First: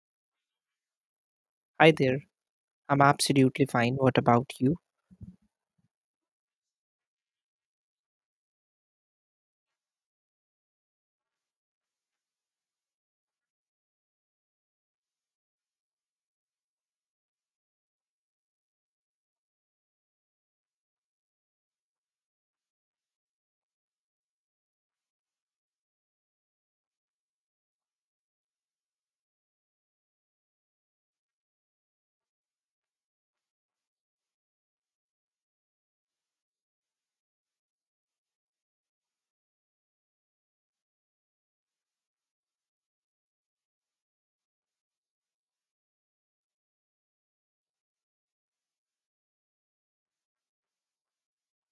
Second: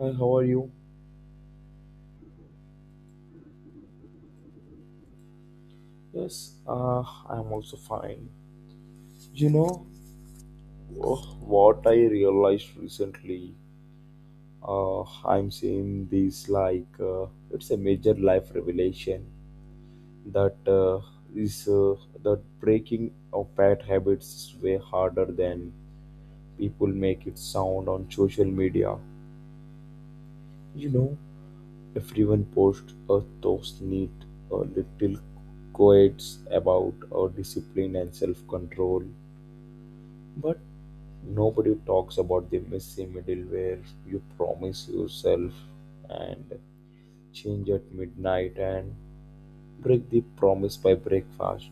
Hi, how are you? Hi there. I'm absolutely fine. What about you? Yes, I'm also fine. You know, oh, what I realized recently, uh, I'm seeing this like it's a major life revelation that is that breaking of bad habits is way harder than people make it sound on social media. You know, everyone posts a those neat little quotes about discipline and self-control. But nobody talks about the messy middle where you promise yourself and change at midnight and break the promise by breakfast.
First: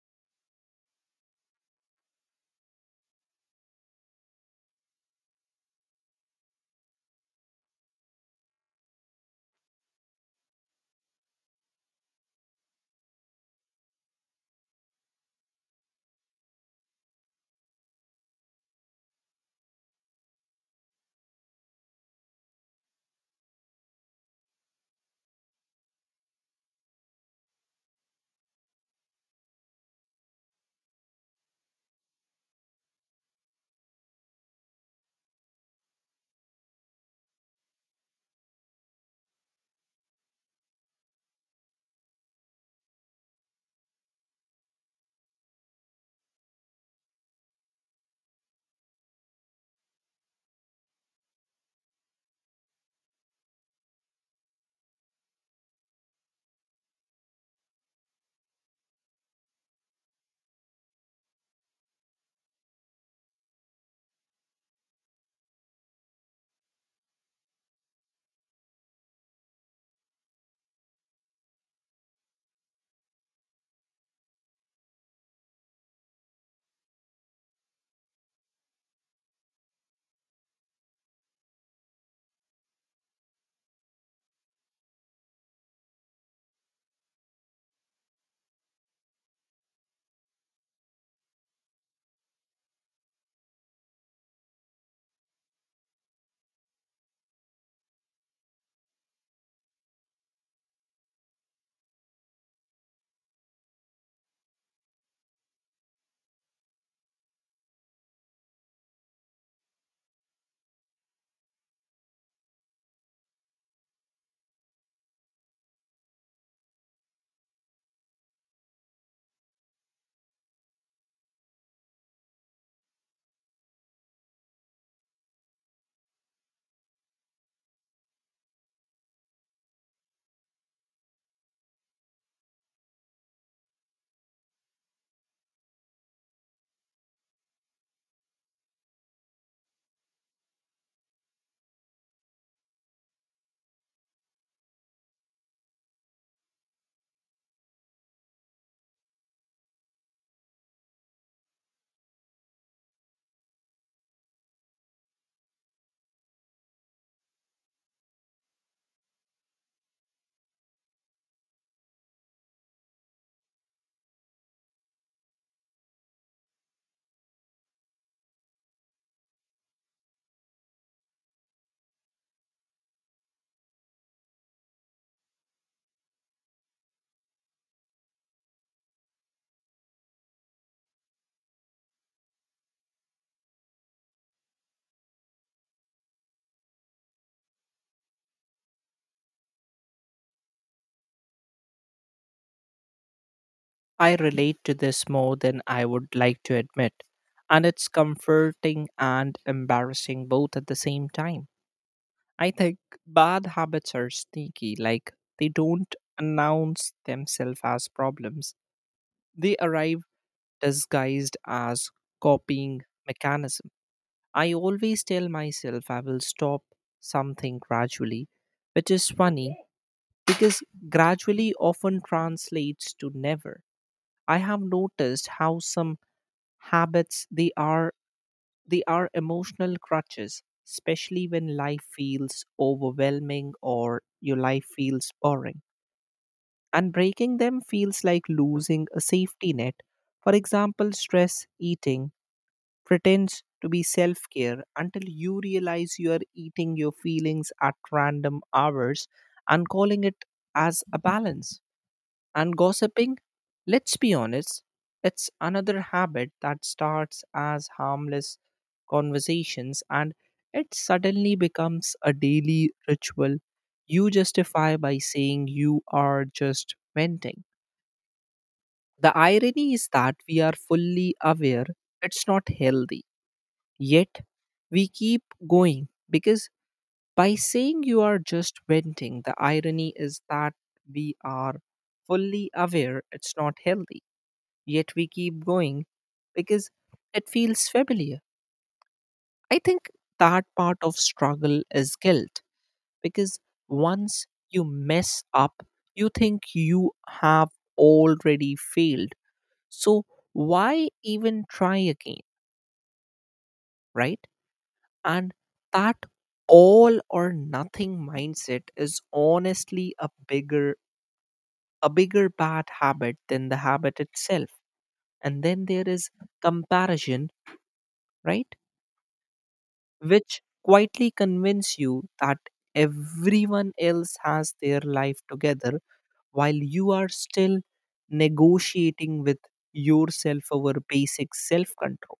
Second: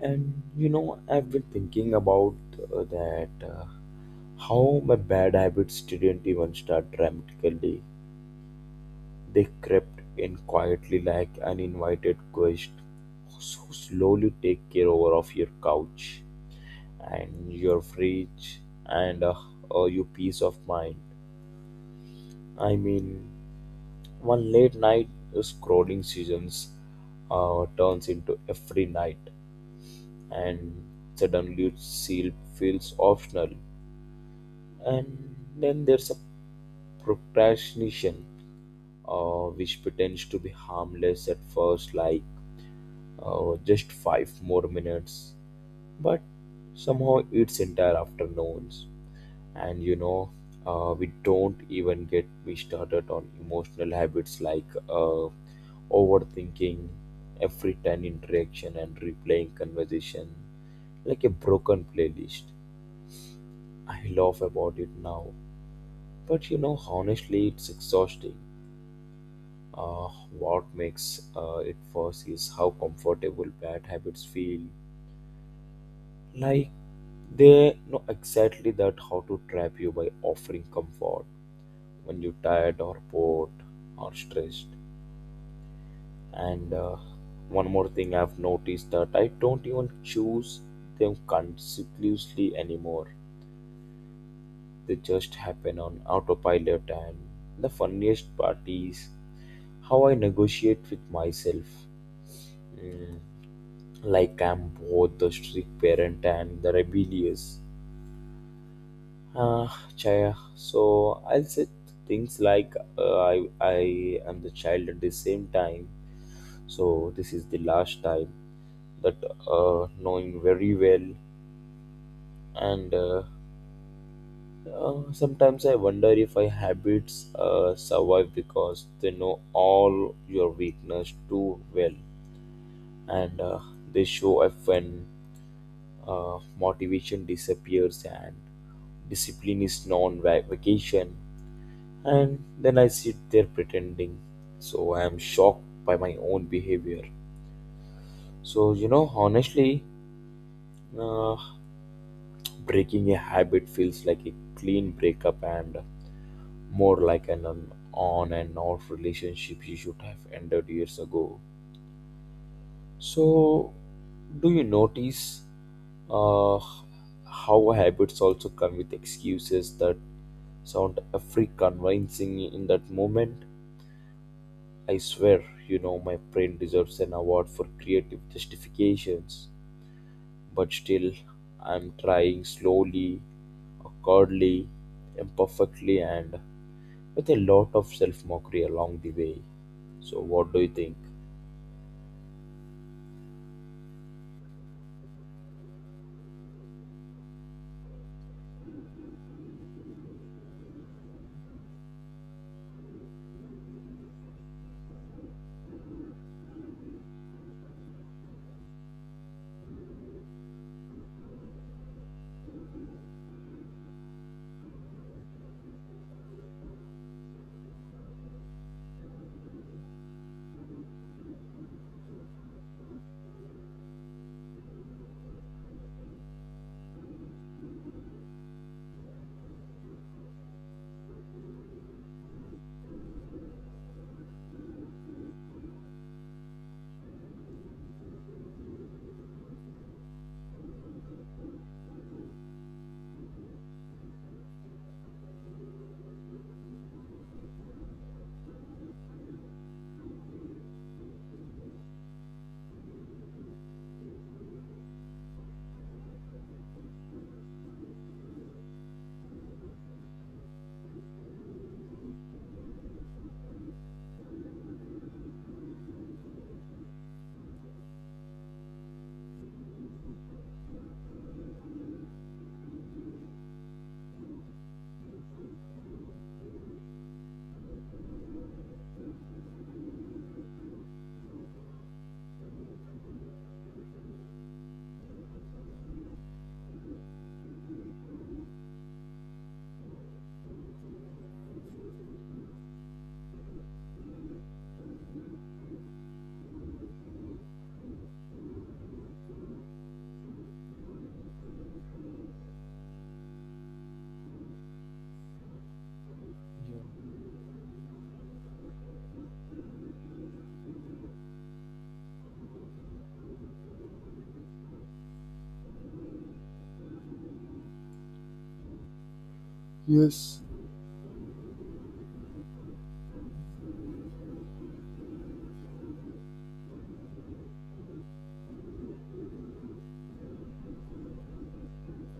And I've been thinking about that how my bad habits didn't even start dramatically. They crept in quietly like an invited guest who slowly take care over of your couch and your fridge and your peace of mind. I mean, one late night scrolling seasons turns into every night, and suddenly seal feels optional. And then there's a procrastination, which pretends to be harmless at first, like just 5 more minutes, but somehow it's entire afternoons. And we don't even get me started on emotional habits like overthinking every 10 interaction and replaying conversation like a broken playlist. I laugh about it now. But honestly, it's exhausting. Uh, what makes it worse is how comfortable bad habits feel. Like they know exactly that how to trap you by offering comfort when you're tired or bored or stressed. And one more thing I've noticed that I don't even choose them consciously anymore. They just happen on autopilot, and the funniest part is how I negotiate with myself. Mm, Like I'm both the strict parent and the rebellious. Uh, Chaya. So I'll say things like I am the child at the same time. So this is the last time that knowing very well, and sometimes I wonder if my habits survive because they know all your weakness too well, and they show up when motivation disappears and discipline is non vacation. And then I sit there pretending. So I am shocked by my own behavior. So, honestly, uh, breaking a habit feels like a clean breakup and more like an on and off relationship you should have ended years ago. So, do you notice uh, how habits also come with excuses that sound free convincing in that moment? I swear, my brain deserves an award for creative justifications, but still, I'm trying slowly, awkwardly, imperfectly, and with a lot of self mockery along the way. So, what do you think? I relate to this more than I would like to admit, and it's comforting and embarrassing both at the same time. I think bad habits are sneaky, like they don't announce themselves as problems. They arrive disguised as copying mechanism. I always tell myself I will stop something gradually, which is funny because gradually often translates to never. I have noticed how some habits they are emotional crutches, especially when life feels overwhelming or your life feels boring, and breaking them feels like losing a safety net. For example, stress eating pretends to be self-care until you realize you are eating your feelings at random hours and calling it as a balance. And gossiping, let's be honest, it's another habit that starts as harmless conversations and it suddenly becomes a daily ritual you justify by saying you are just venting. The irony is that we are fully aware it's not healthy, yet we keep going because by saying you are just venting, the irony is that we are fully aware it's not healthy yet we keep going because it feels familiar. I think that part of struggle is guilt because once you mess up, you think you have already failed. So why even try again, right? And that all or nothing mindset is honestly a bigger bad habit than the habit itself. And then there is comparison, right? Yes. Which quietly convince you that everyone else has their life together while you are still negotiating with yourself over basic self control.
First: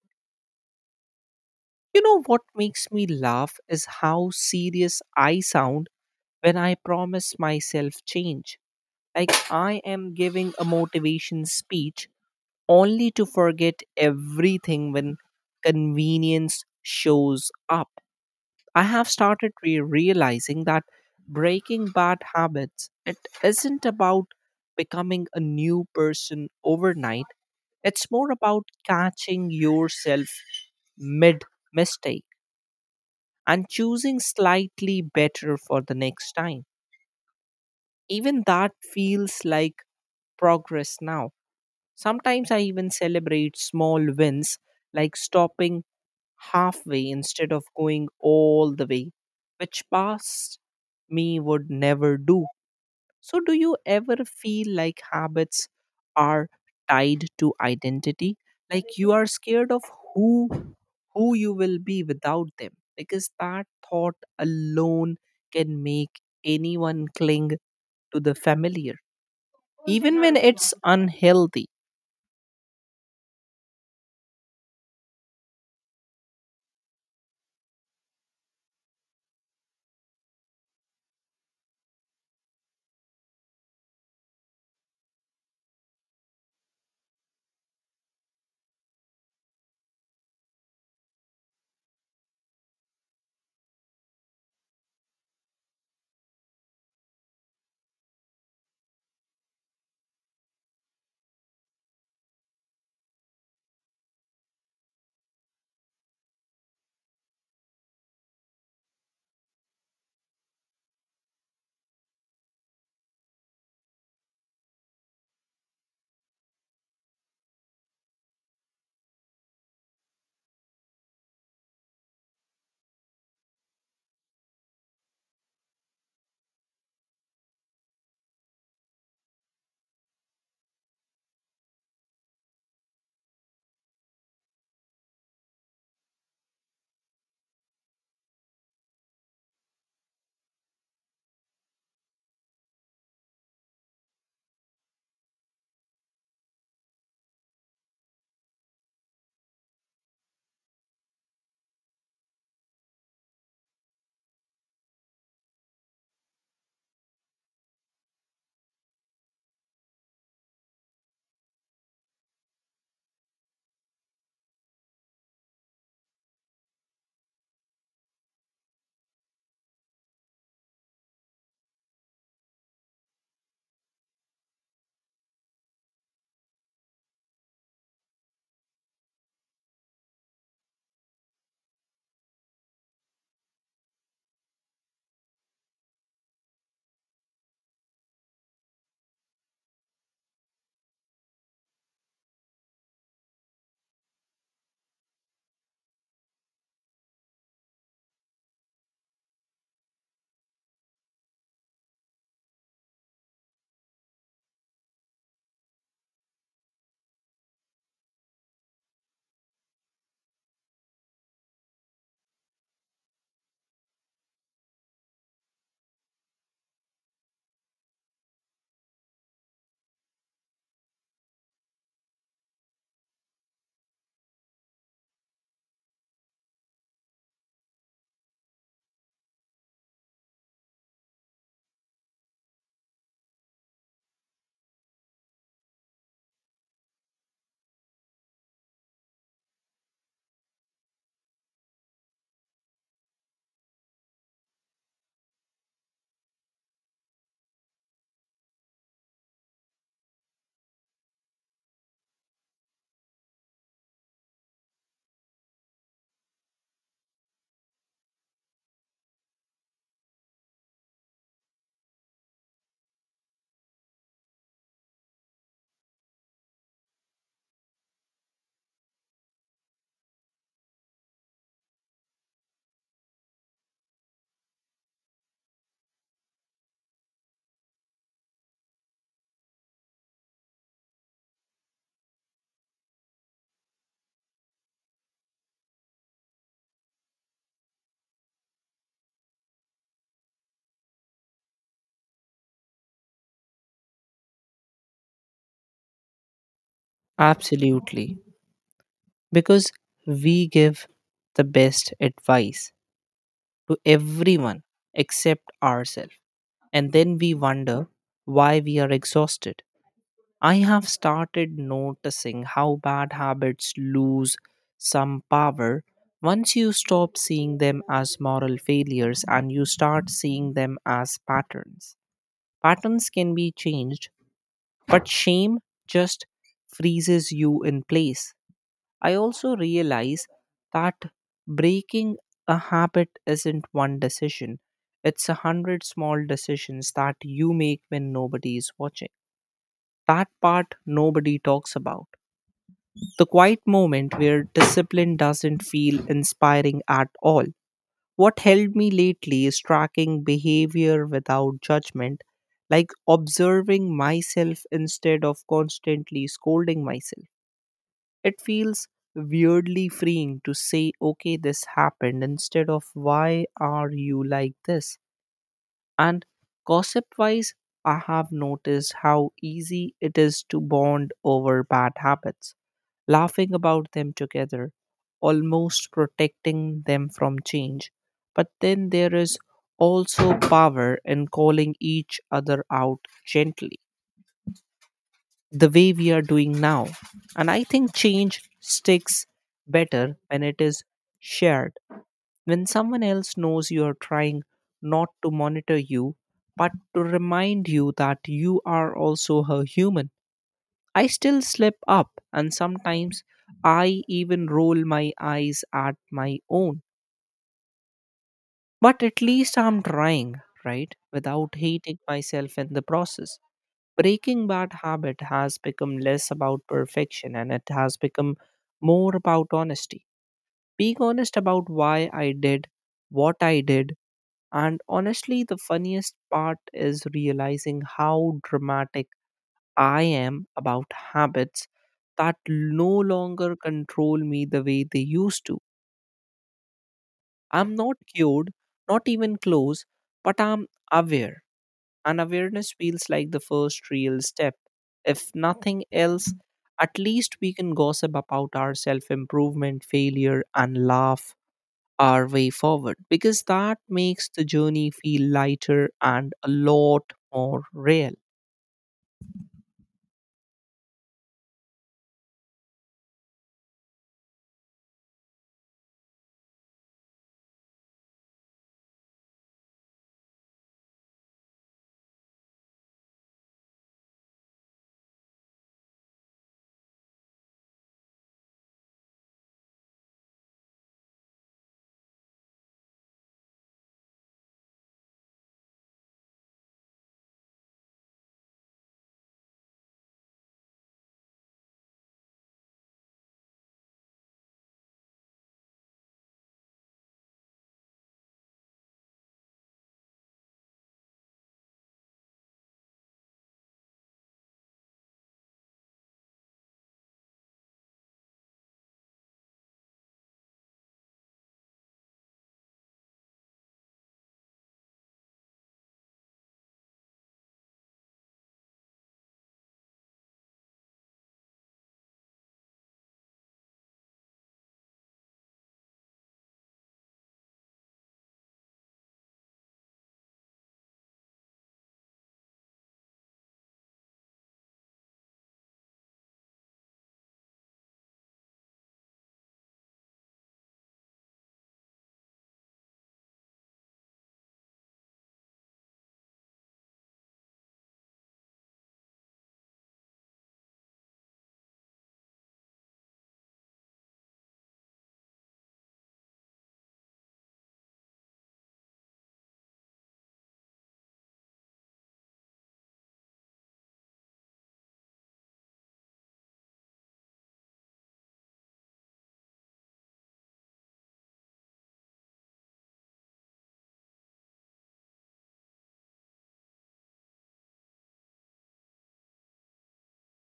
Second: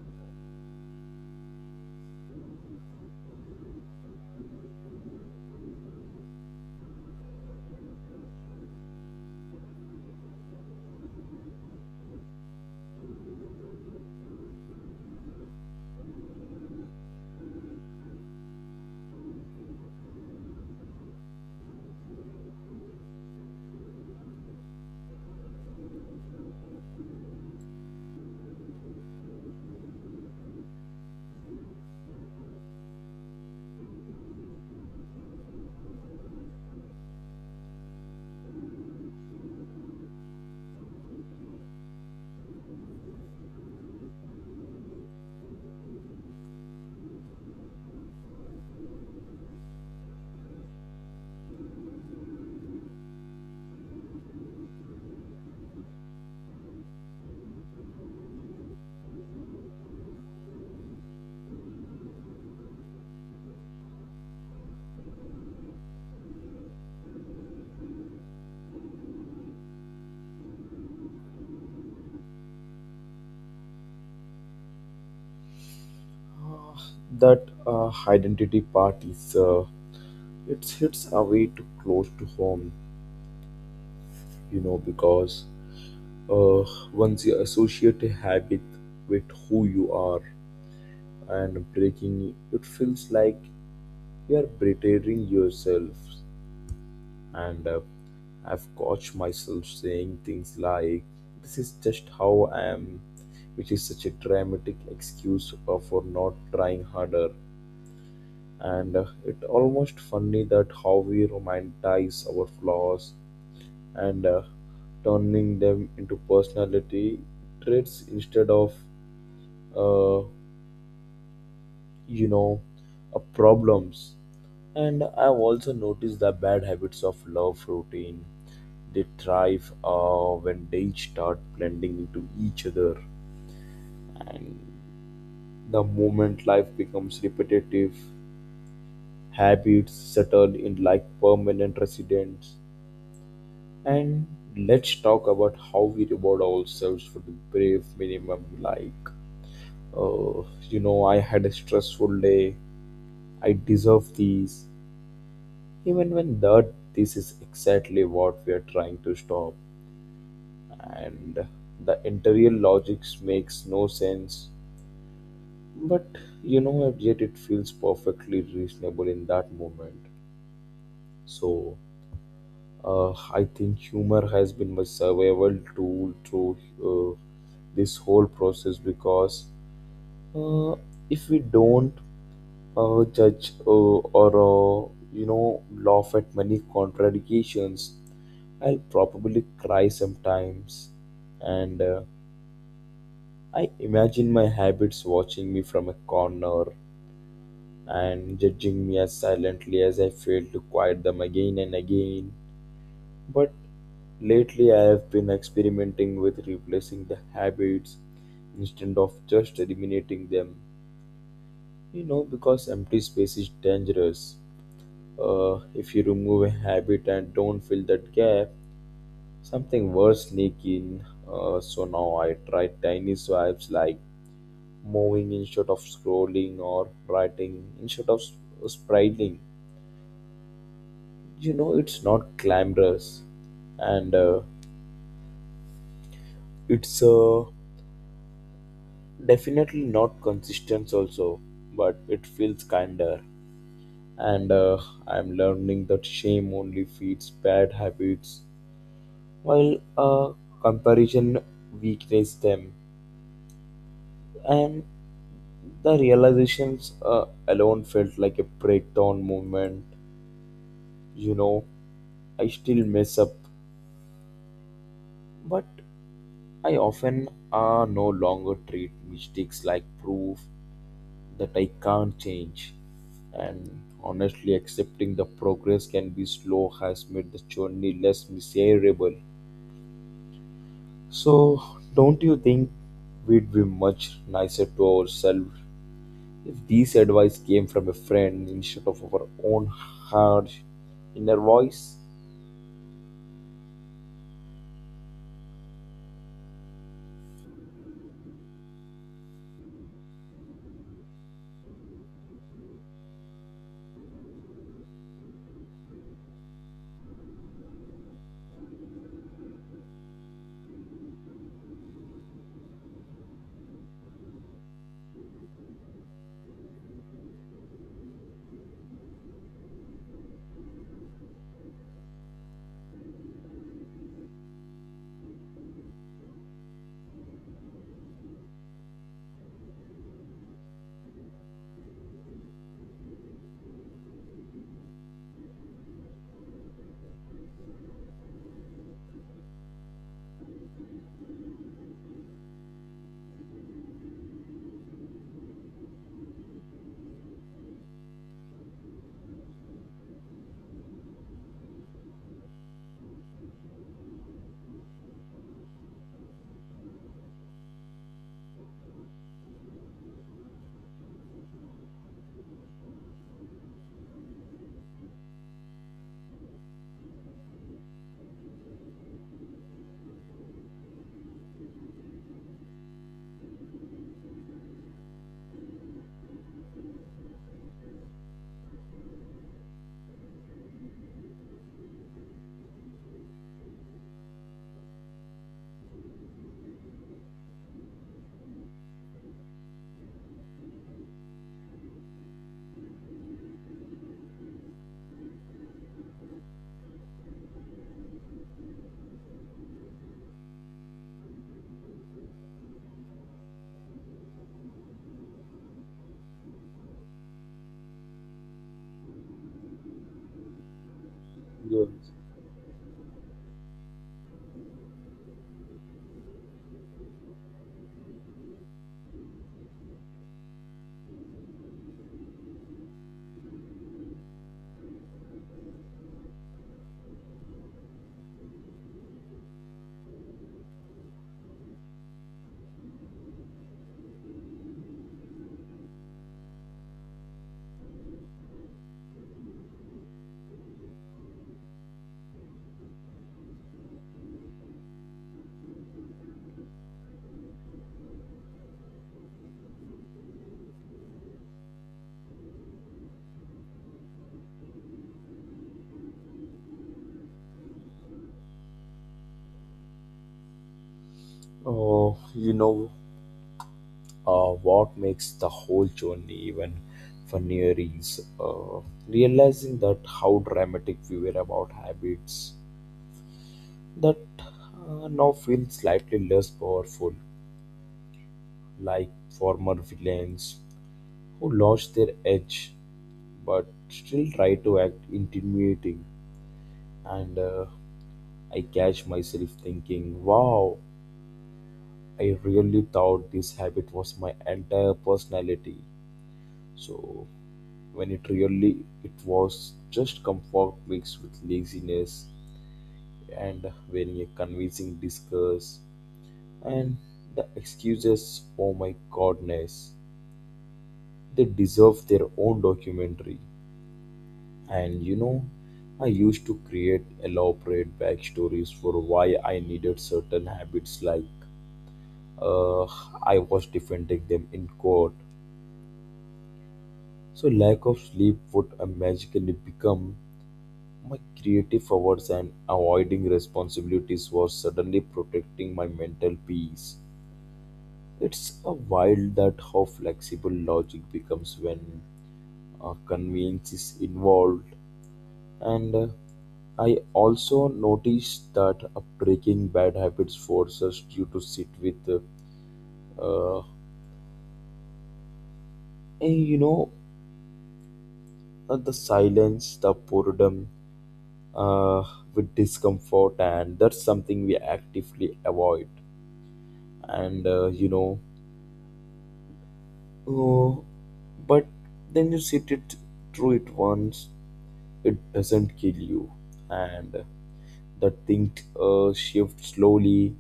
You know what makes me laugh is how serious I sound when I promise myself change. Like I am giving a motivation speech only to forget everything when convenience shows up. I have started realizing that breaking bad habits it isn't about becoming a new person overnight. It's more about catching yourself mid mistake and choosing slightly better for the next time. Even that feels like progress now. Sometimes I even celebrate small wins like stopping halfway instead of going all the way, which past me would never do. So, do you ever feel like habits are tied to identity? Like you are scared of who who you will be without them, because that thought alone can make anyone cling to the familiar even when it's unhealthy. Uh, that identity part is, it hits away too close to home, because uh, once you associate a habit with who you are, and breaking it feels like you are betraying yourself, and I've caught myself saying things like this is just how I am, which is such a dramatic excuse for not trying harder. And it almost funny that how we romanticize our flaws, and turning them into personality traits instead of uh, you know problems. And I've also noticed the bad habits of love routine. They thrive when they start blending into each other. And the moment life becomes repetitive, habits settle in like permanent residents. And let's talk about how we reward ourselves for the brave minimum, like, uh, I had a stressful day, I deserve these, even when that this is exactly what we are trying to stop, and the interior logics makes no sense, but yet it feels perfectly reasonable in that moment. So uh, I think humor has been my survival tool through uh, this whole process, because uh, if we don't judge or laugh at many contradictions, I'll probably cry sometimes. And I imagine my habits watching me from a corner and judging me as silently as I fail to quiet them again and again. But lately, I have been experimenting with replacing the habits instead of just eliminating them. Because empty space is dangerous. If you remove a habit and don't fill that gap, something worse sneak in. So now I try tiny swipes like moving instead of scrolling or writing instead of spriting. It's not glamorous, and it's definitely not consistent also, but it feels kinder. And I'm learning that shame only feeds bad habits while comparison weakens them, and the realizations alone felt like a breakdown moment. you know I still mess up. But I often no longer treat mistakes like proof that I can't change. And honestly, accepting the progress can be slow has made the journey less miserable. So, don't you think we'd be much nicer to ourselves if this advice came from a friend instead of our own harsh inner voice? Absolutely, because we give the best advice to everyone except ourselves. And then we wonder why we are exhausted. I have started noticing how bad habits lose some power once you stop seeing them as moral failures and you start seeing them as patterns. Patterns can be changed, but shame just freezes you in place. I also realize that breaking a habit isn't one decision, it's 100 small decisions that you make when nobody is watching. That part nobody talks about. The quiet moment where discipline doesn't feel inspiring at all. What helped me lately is tracking behavior without judgment, like observing myself instead of constantly scolding myself. It feels weirdly freeing to say, okay, this happened, instead of why are you like this? And gossip wise, I have noticed how easy it is to bond over bad habits, laughing about them together, almost protecting them from change. But then there is also power in calling each other out gently the way we are doing now. And I think change sticks better when it is shared. When someone else knows you are trying not to monitor you, but to remind you that you are also a human. I still slip up, and sometimes I even roll my eyes at my own. But at least I'm trying, right? Without hating Yes. myself in the process. Breaking bad habit has become less about perfection and it has become more about honesty. Being honest about why I did what I did. And honestly, the funniest part is realizing how dramatic I am about habits that no longer control me the way they used to. I'm not cured, not even close, but I'm aware. And awareness feels like the first real step. If nothing else, at least we can gossip about our self improvement, failure, and laugh our way forward because that makes the journey feel lighter and a lot more real. Oh, what makes the whole journey even funnier is realizing that how dramatic we were about habits that now feel slightly less powerful, like former villains who lost their edge but still try to act intimidating. And I catch myself thinking, wow, I really thought this habit was my entire personality. So when it really it was just comfort mixed with laziness and wearing a convincing disguise, and the excuses, oh my goodness, they deserve their own documentary. And I used to create elaborate backstories for why I needed certain habits, like uh, I was defending them in court. So lack of sleep would magically become my creative forwards, and avoiding responsibilities was suddenly protecting my mental peace. It's a wild that how flexible logic becomes when convenience is involved. And I also noticed that breaking bad habits forces us you to sit with, uh, and the silence, the boredom, uh, with discomfort, and that's something we actively avoid. And oh, but then you sit it through it once, it doesn't kill you, and the thing shifts slowly,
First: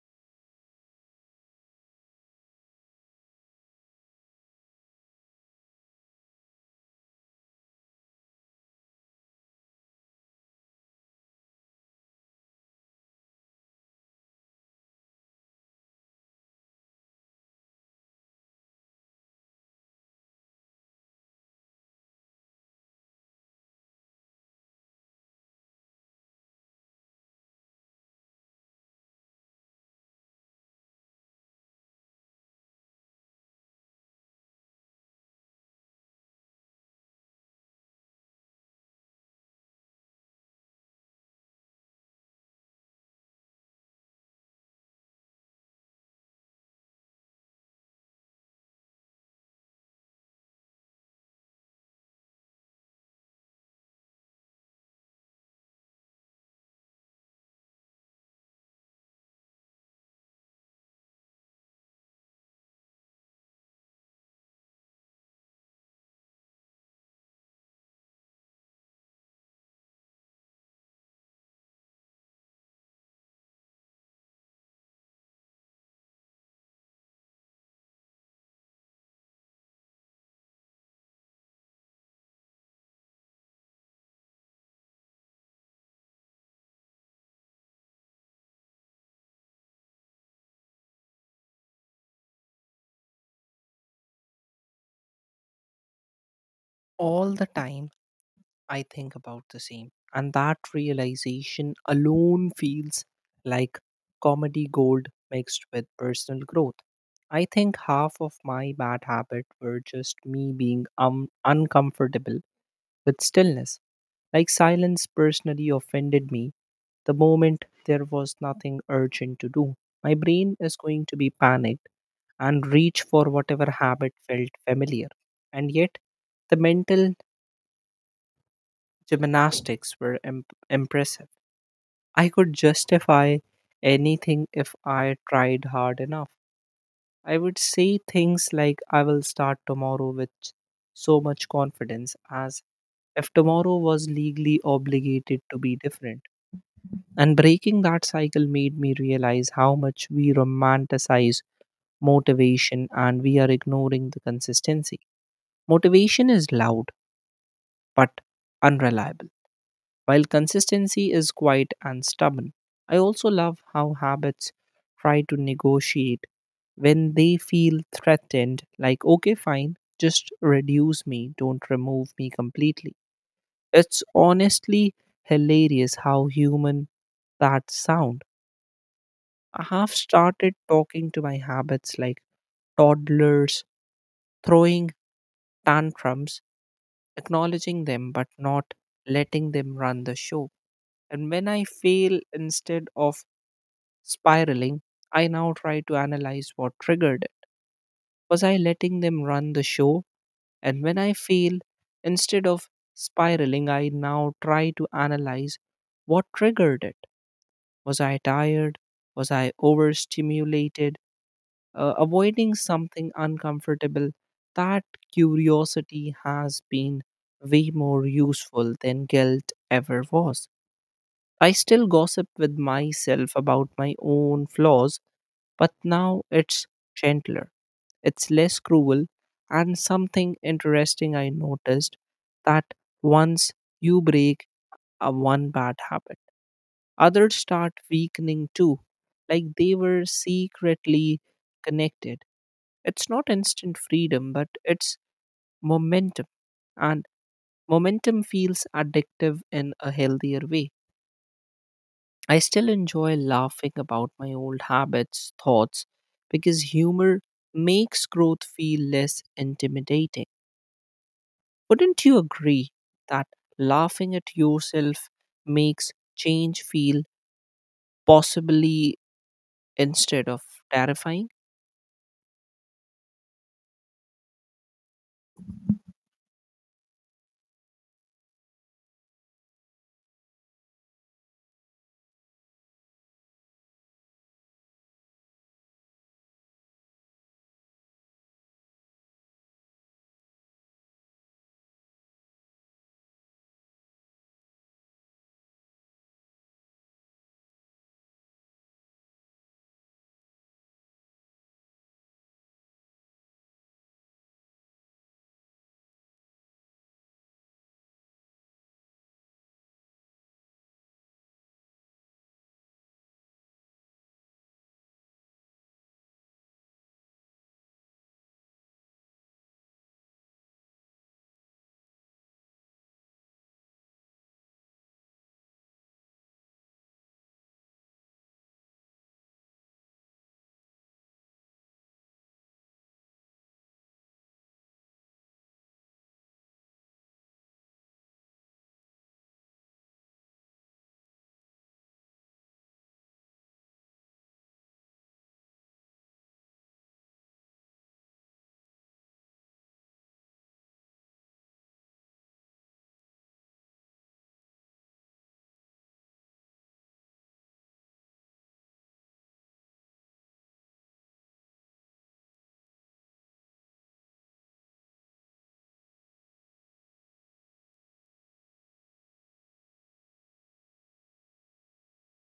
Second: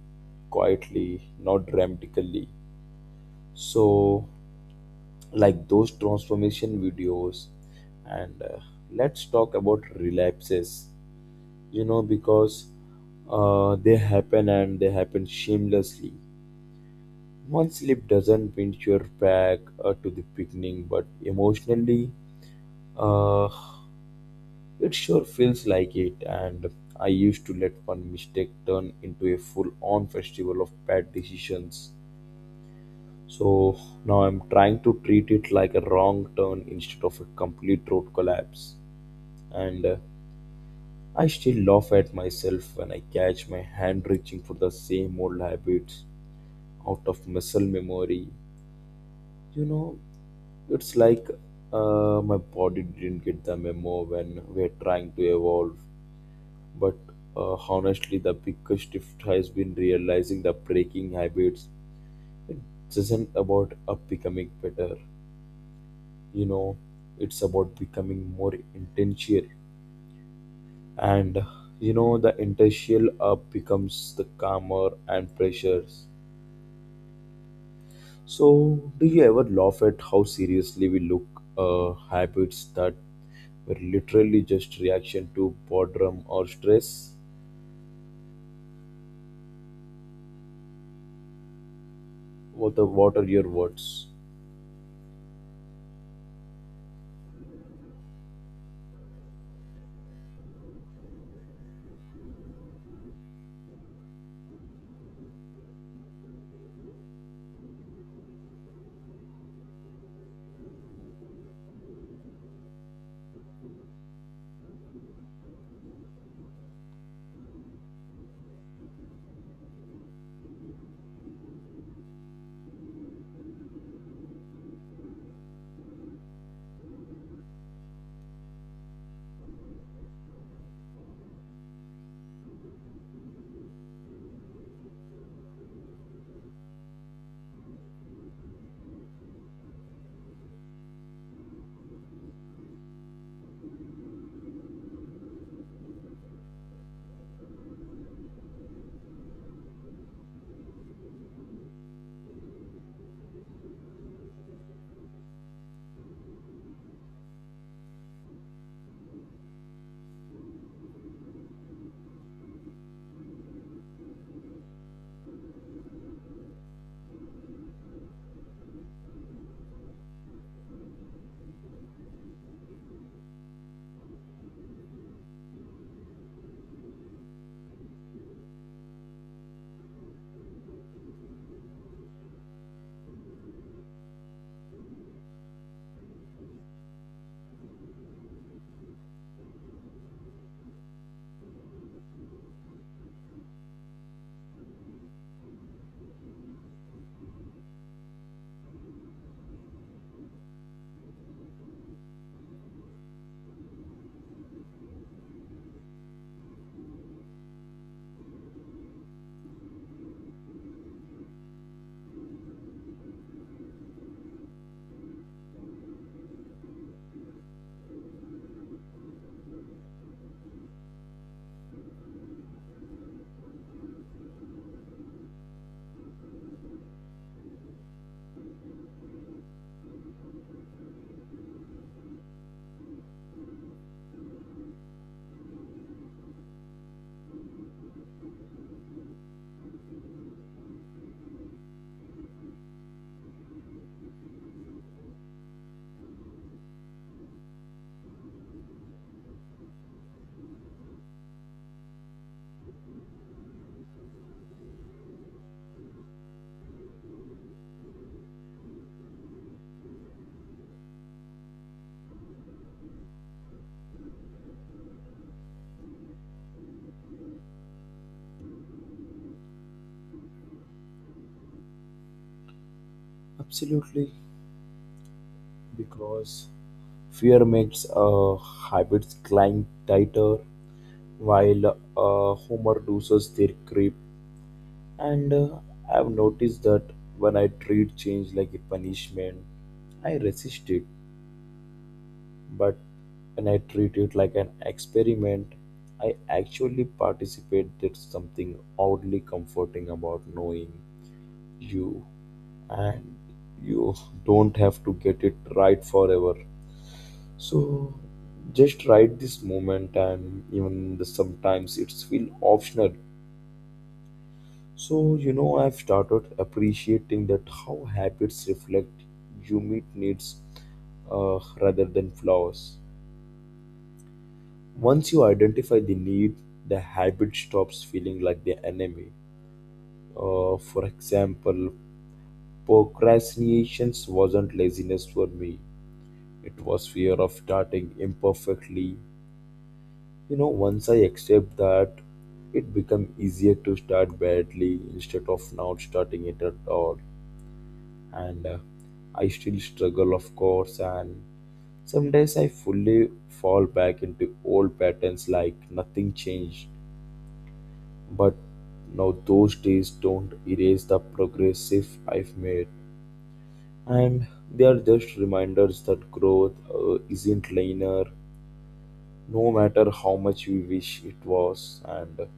quietly, not dramatically. So, like those transformation videos. And let's talk about relapses. Because they happen and they happen shamelessly. One slip doesn't pinch your back to the beginning, but emotionally, uh, it sure feels like it, and I used to let one mistake turn into a full on festival of bad decisions. So now I'm trying to treat it like a wrong turn instead of a complete road collapse. And I still laugh at myself when I catch my hand reaching for the same old habits out of muscle memory. You know, it's like my body didn't get the memo when we're trying to evolve. But honestly, the biggest shift has been realizing that breaking habits isn't about becoming better. You know, it's about becoming more intentional. And the intentional becomes the calmer and pressures. So, do you ever laugh at how seriously we look habits that were literally just reaction to boredom or stress? What are your words? All the time I think about the same. And that realization alone feels like comedy gold mixed with personal growth. I think half of my bad habit were just me being uncomfortable with stillness. Like silence personally offended me the moment there was nothing urgent to do. My brain is going to be panicked and reach for whatever habit felt familiar. And yet, the mental gymnastics were impressive. I could justify anything if I tried hard enough. I would say things like, I will start tomorrow with so much confidence, as if tomorrow was legally obligated to be different. And breaking that cycle made me realize how much we romanticize motivation and we are ignoring the consistency. Motivation is loud but unreliable, while consistency is quiet and stubborn. I also love how habits try to negotiate when they feel threatened, like, okay, fine, just reduce me, don't remove me completely. It's honestly hilarious how human that sound. I have started talking to my habits like toddlers, throwing tantrums, acknowledging them but not letting them run the show. And when I fail, instead of spiraling, I now try to analyze what triggered it. Was I letting them run the show? And when I fail, instead of spiraling, I now try to analyze what triggered it. Was I tired? Was I overstimulated? Avoiding something uncomfortable? That curiosity has been way more useful than guilt ever was. I still gossip with myself about my own flaws, but now it's gentler, it's less cruel. And something interesting I noticed, that once you break a one bad habit, others start weakening too, like they were secretly connected. It's not instant freedom, but it's momentum, and momentum feels addictive in a healthier way. I still enjoy laughing about my old habits, thoughts, because humor makes growth feel less intimidating. Wouldn't you agree that laughing at yourself makes change feel possibly instead of terrifying? Absolutely, because fear makes habits climb tighter, while humor loosens their grip. And I've noticed that when I treat change like a punishment, I resist it. But when I treat it like an experiment, I actually participate. There's something oddly comforting about knowing you, and you don't have to get it right forever. So just write this moment, and even the sometimes it's feel optional. So I've started appreciating that how habits reflect you meet needs rather than flaws. Once you identify the need, the habit stops feeling like the enemy. For example, procrastination wasn't laziness for me. It was fear of starting imperfectly. Once I accept that, it become easier to start badly instead of not starting it at all. And I still struggle, of course, and some days I fully fall back into old patterns like nothing changed. But now those days don't erase the progress if I've made, and they are just reminders that growth isn't linear, no matter how much we wish it was. And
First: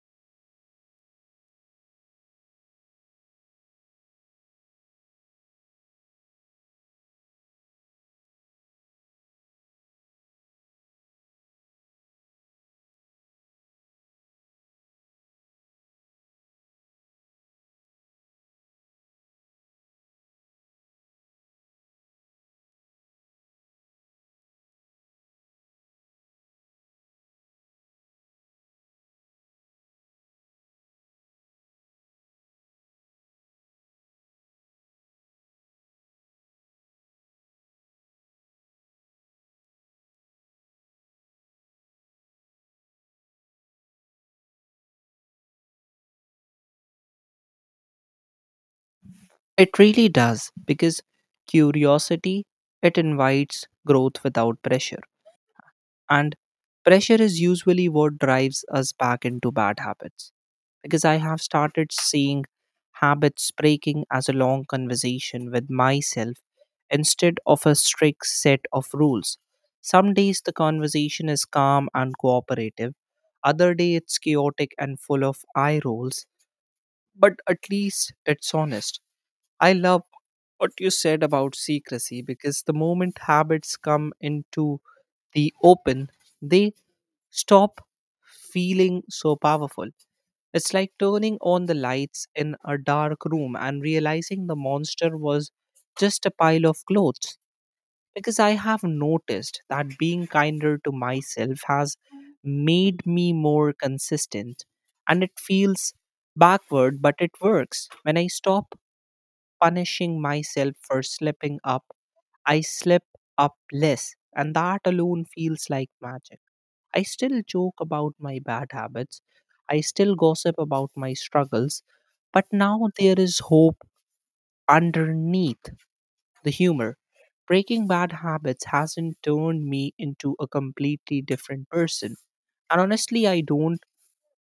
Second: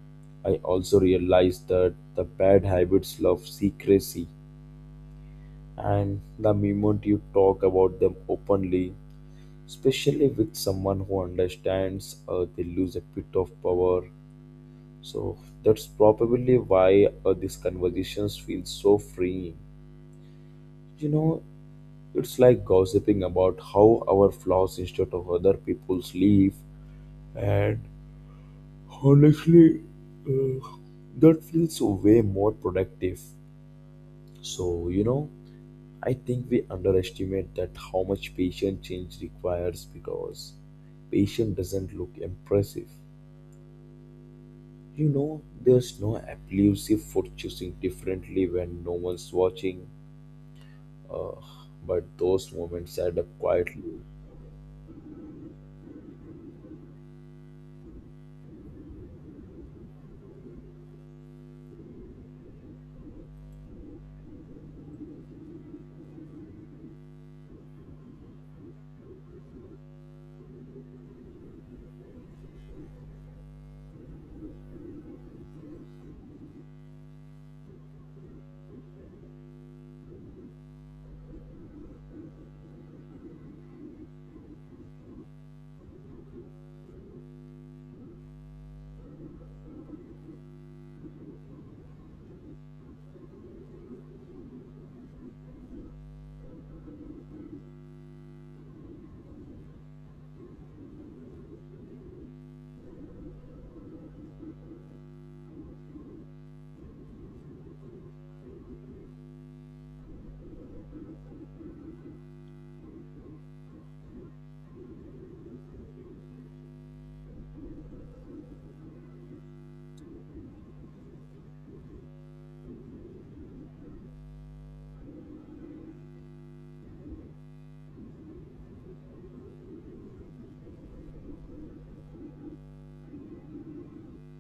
I also realized that the bad habits love secrecy, and the moment you talk about them openly, especially with someone who understands, they lose a bit of power. So that's probably why these conversations feel so freeing. You know, it's like gossiping about how our flaws instead of other people's live. And honestly, uh, that feels so way more productive. So, I think we underestimate that how much patient change requires, because patient doesn't look impressive. There's no elusive for choosing differently when no one's It watching, really does because but curiosity those moments it add up invites quietly. growth without pressure, and pressure is usually what drives us back into bad habits. Because I have started seeing habits breaking as a long conversation with myself instead of a strict set of rules. Some days the conversation is calm and cooperative, other day it's chaotic and full of eye rolls, but at least it's honest. I love what you said about secrecy, because the moment habits come into the open, they stop feeling so powerful. It's like turning on the lights in a dark room and realizing the monster was just a pile of clothes. Because I have noticed that being kinder to myself has made me more consistent. And it feels backward, but it works. When I stop punishing myself for slipping up, I slip up less, and that alone feels like magic. I still joke about my bad habits. I still gossip about my struggles. But now there is hope underneath the humor. Breaking bad habits hasn't turned me into a completely different person. And honestly, I don't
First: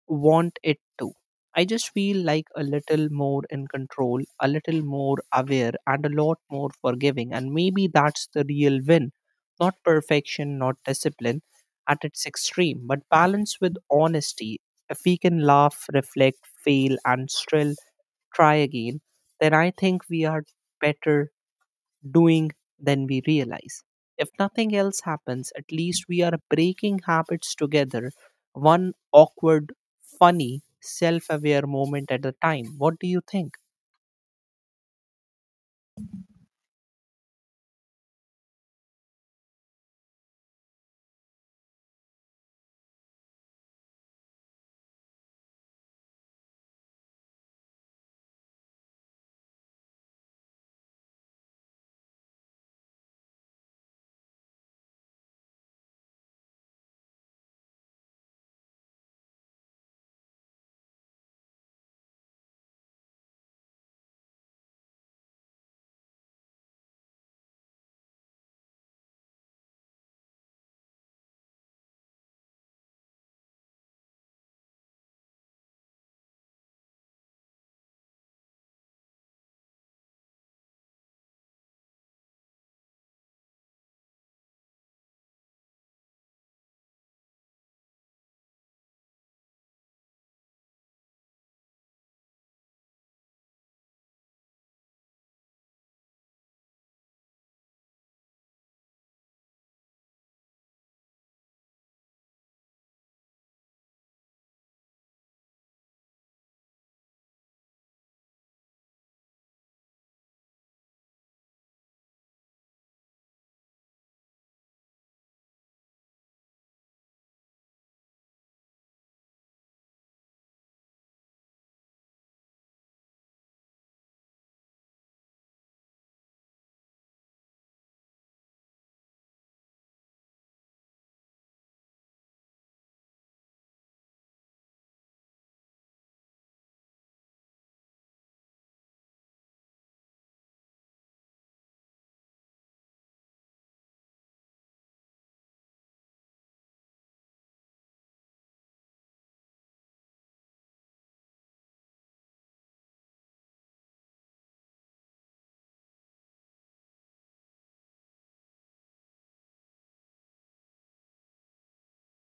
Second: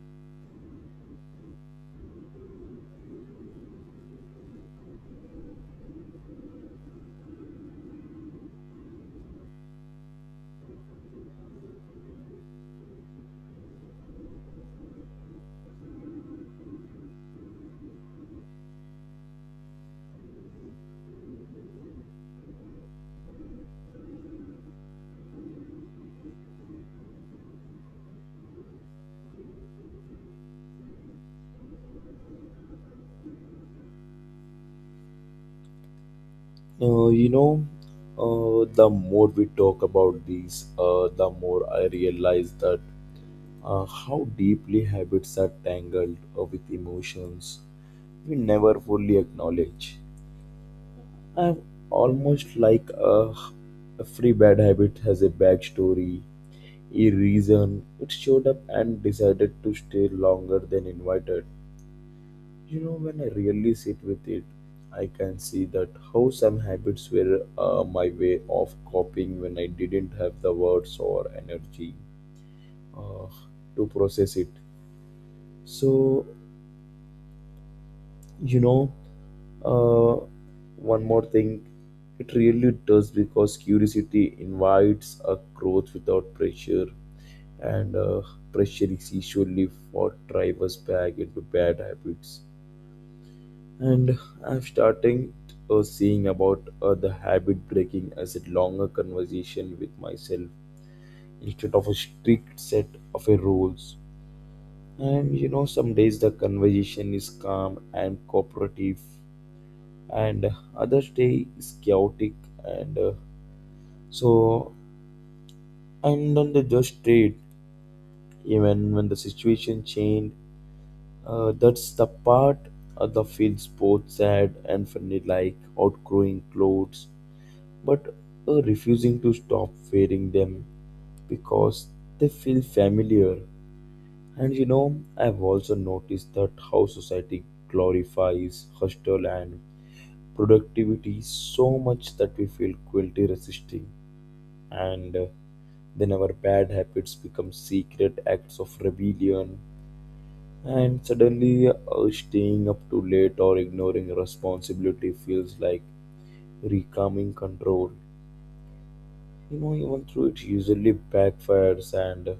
want it to. I just feel like a little more in control, a little more aware, and a lot more forgiving. And maybe that's the real win. Not perfection, not discipline at its extreme, but balance with honesty. If we can laugh, reflect, fail, and still try again, then I think we are better doing than we realize. If nothing else happens, at least we are breaking habits together, one awkward, funny, self aware moment at a time. What do you think? Uh, you know, the more we talk about these, the more I realize that how deeply habits are tangled with emotions we never fully acknowledge. I am almost like every bad habit has a backstory, a reason. It showed up and decided to stay longer than invited. When I really sit with it, I can see that how some habits were my way of coping when I didn't have the words or energy uh, to process it. So You know, uh, one more thing, it really does because curiosity invites a growth without pressure, and pressure is usually what drives us back into bad habits. And I'm starting seeing about the habit breaking as a longer conversation with myself instead of a strict set of a rules. And some days the conversation is calm and cooperative, and other day is chaotic, and so and on the just trade, even when the situation changed. That's the part of the feels both sad and funny, like outgrowing clothes but refusing to stop wearing them because they feel familiar. And I've also noticed that how society glorifies hustle and productivity so much that we feel guilty resisting, and then our bad habits become secret acts of rebellion, and suddenly staying up too late or ignoring responsibility feels like reclaiming control. Even though it usually backfires, and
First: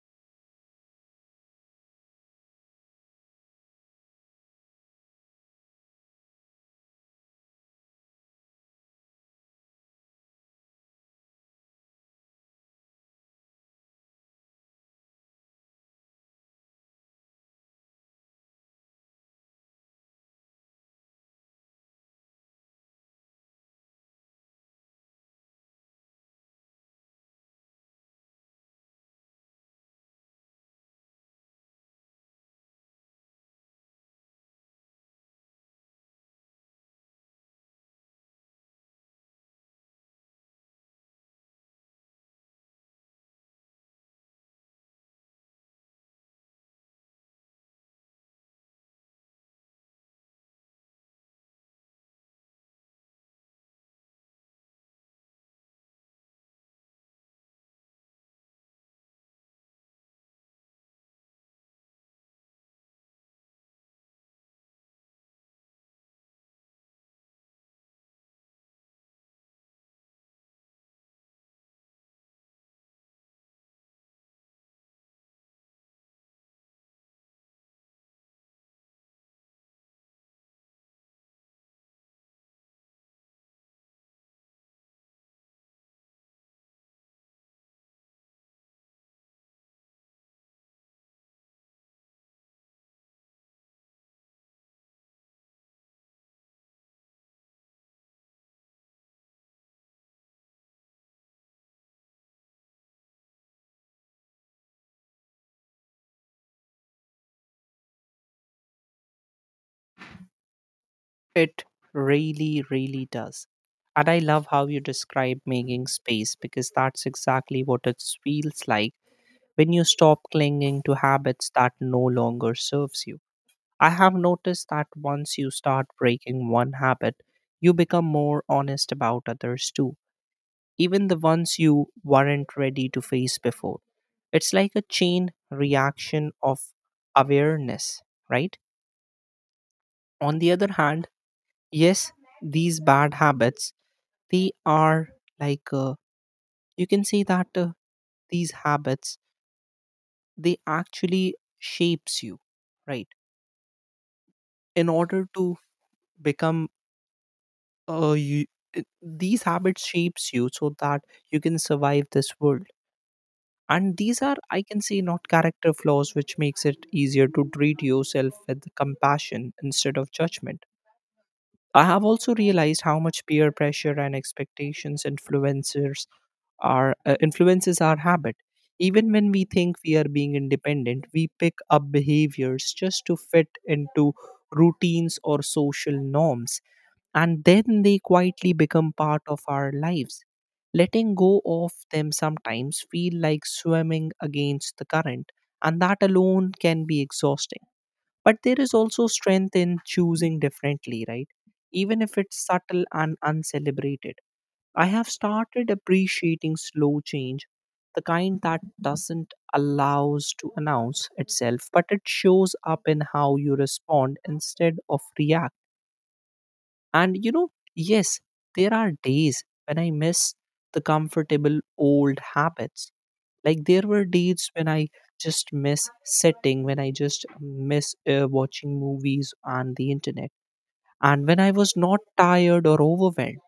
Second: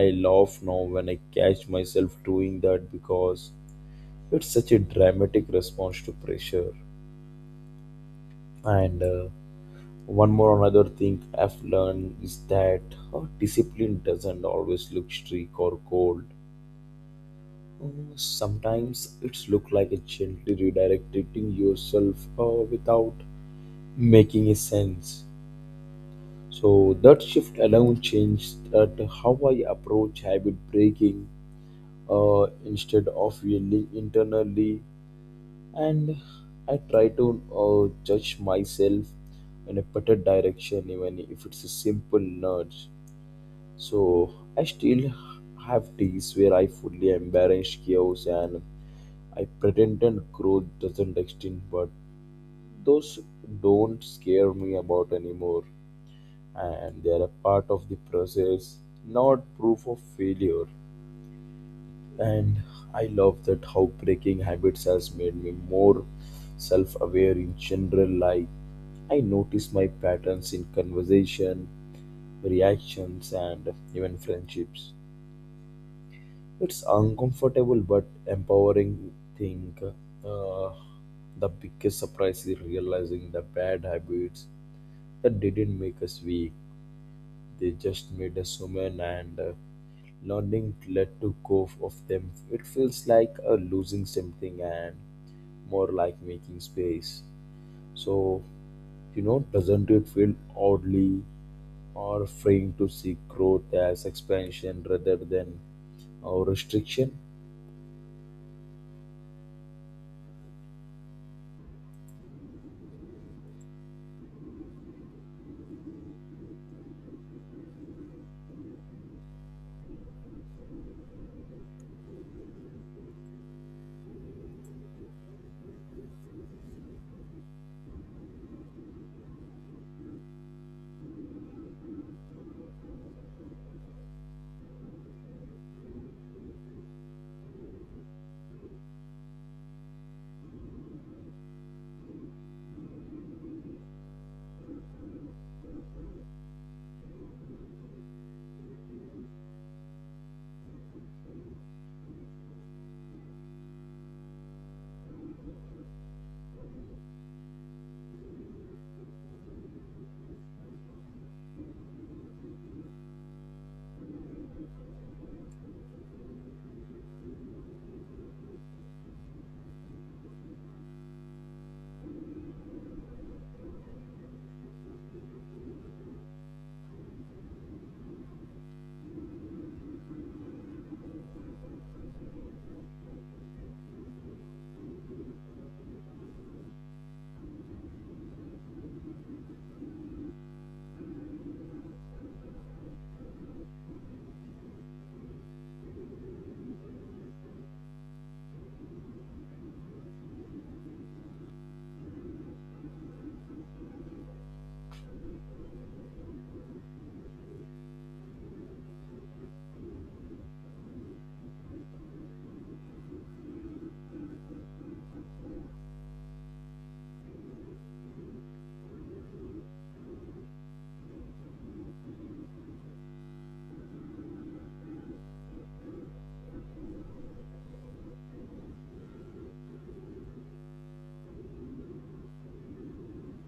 I laugh now when I catch myself doing that because it's such a dramatic response to pressure. And one more another thing I've learned is that discipline doesn't always look strict or cold. Sometimes it's look like a gently redirecting yourself without making a sense. So that shift alone changed that how I approach habit breaking, instead of yelling internally, and I try to judge myself in a better direction, even if it's a simple nudge. So I still have days where I fully embrace chaos and I pretended growth doesn't exist, but those don't scare me about anymore, and they are a part of the process, not proof of failure. And I love that how breaking habits has made me more self-aware in general life. I notice my patterns in conversation, reactions, and even friendships. It's uncomfortable but empowering. Think the biggest surprise is realizing the bad habits that didn't make us weak. They just made us human, and learning to let to go of them. It feels like losing something and more like making space. So doesn't it feel oddly or freeing to see growth as expansion rather than our restriction? It really, really does. And I love how you describe making space because that's exactly what it feels like when you stop clinging to habits that no longer serves you. I have noticed that once you start breaking one habit, you become more honest about others too, even the ones you weren't ready to face before. It's like a chain reaction of awareness, right? On the other hand, yes, these bad habits, they are like you can say that these habits they actually shapes you, right? In order to become you, these habits shapes you so that you can survive this world, and these are I can say not character flaws, which makes it easier to treat yourself with compassion instead of judgment. I have also realized how much peer pressure and expectations influencers are influences our habit, even when we think we are being independent we pick up behaviors just to fit into routines or social norms, and then they quietly become part of our lives. Letting go of them sometimes feel like swimming against the current, and that alone can be exhausting. But there is also strength in choosing differently, right? Even if it's subtle and uncelebrated. I have started appreciating slow change, the kind that doesn't allows to announce itself, but it shows up in how you respond instead of react. And you know, yes, there are days when I miss the comfortable old habits. Like there were days when I just miss sitting, when I just miss watching movies on the internet, and when I was not tired or overwhelmed.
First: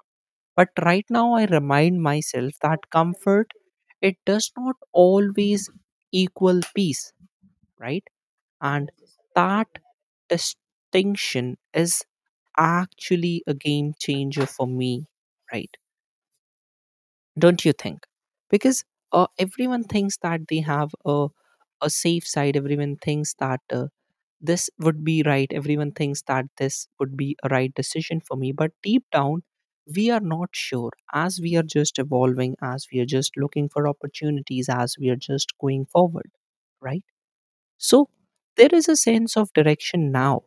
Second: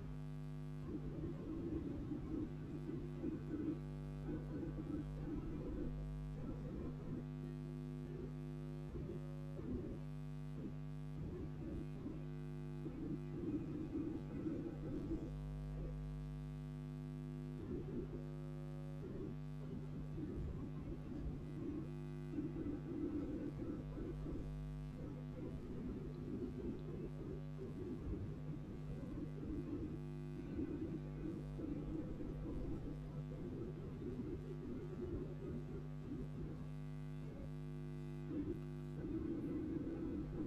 But right now, I remind myself that comfort, it does not always equal peace, right? And that distinction is actually a game changer for me, right? Don't you think? Because everyone thinks that they have a safe side, everyone thinks that this would be right, everyone thinks that this would be a right decision for me. But deep down, we are not sure as we are just evolving, as we are just looking for opportunities, as we are just going forward, right? So there is a sense of direction now.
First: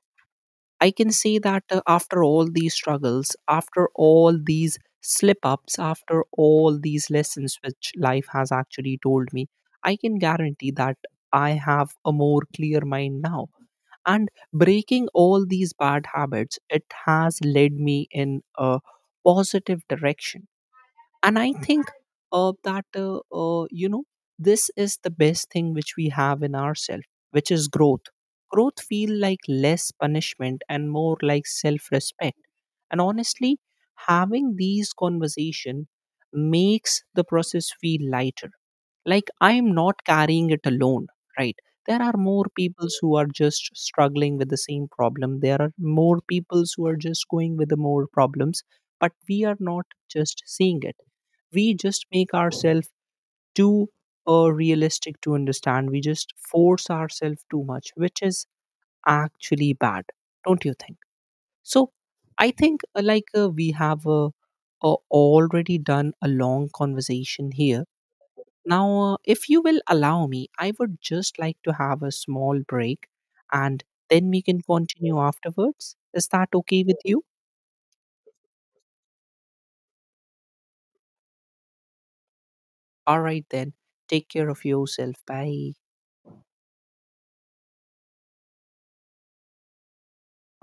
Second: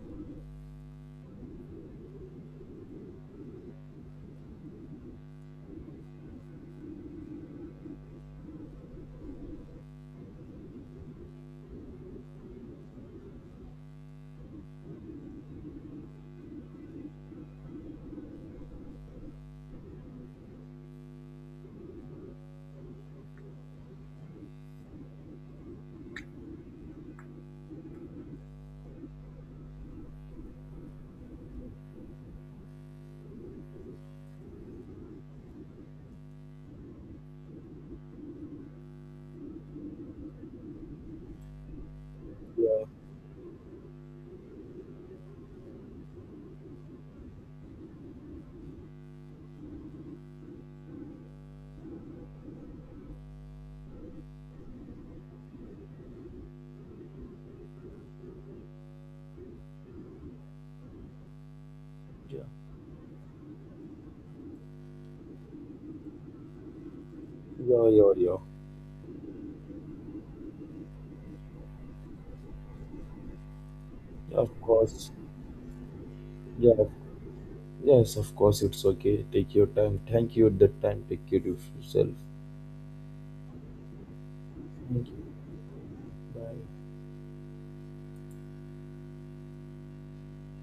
I can see that after all these struggles, after all these slip ups, after all these lessons which life has actually told me, I can guarantee that I have a more clear mind now. And breaking all these bad habits, it has led me in a positive direction. And I think that this is the best thing which we have in ourselves, which is growth. Growth feel like less punishment and more like self respect. And honestly, having these conversation makes the process feel lighter, like I am not carrying it alone, right? There are more peoples who are just struggling with the same problem, there are more peoples who are just going with the more problems, but we are not just seeing it, we just make ourselves too realistic to understand. We just force ourselves too much, which is actually bad, don't you think? So, Yeah. I think like we have already done a long conversation here. Yeah, yeah, yeah. Now, if you will allow me, I would just like to have a small break and then we Of can course. continue afterwards. Is that Yeah. okay with you? Yes, of course. It's okay. Take your time. Thank you. That time. Take care of yourself. All right, then. Take care of Thank yourself. you. Bye. Bye.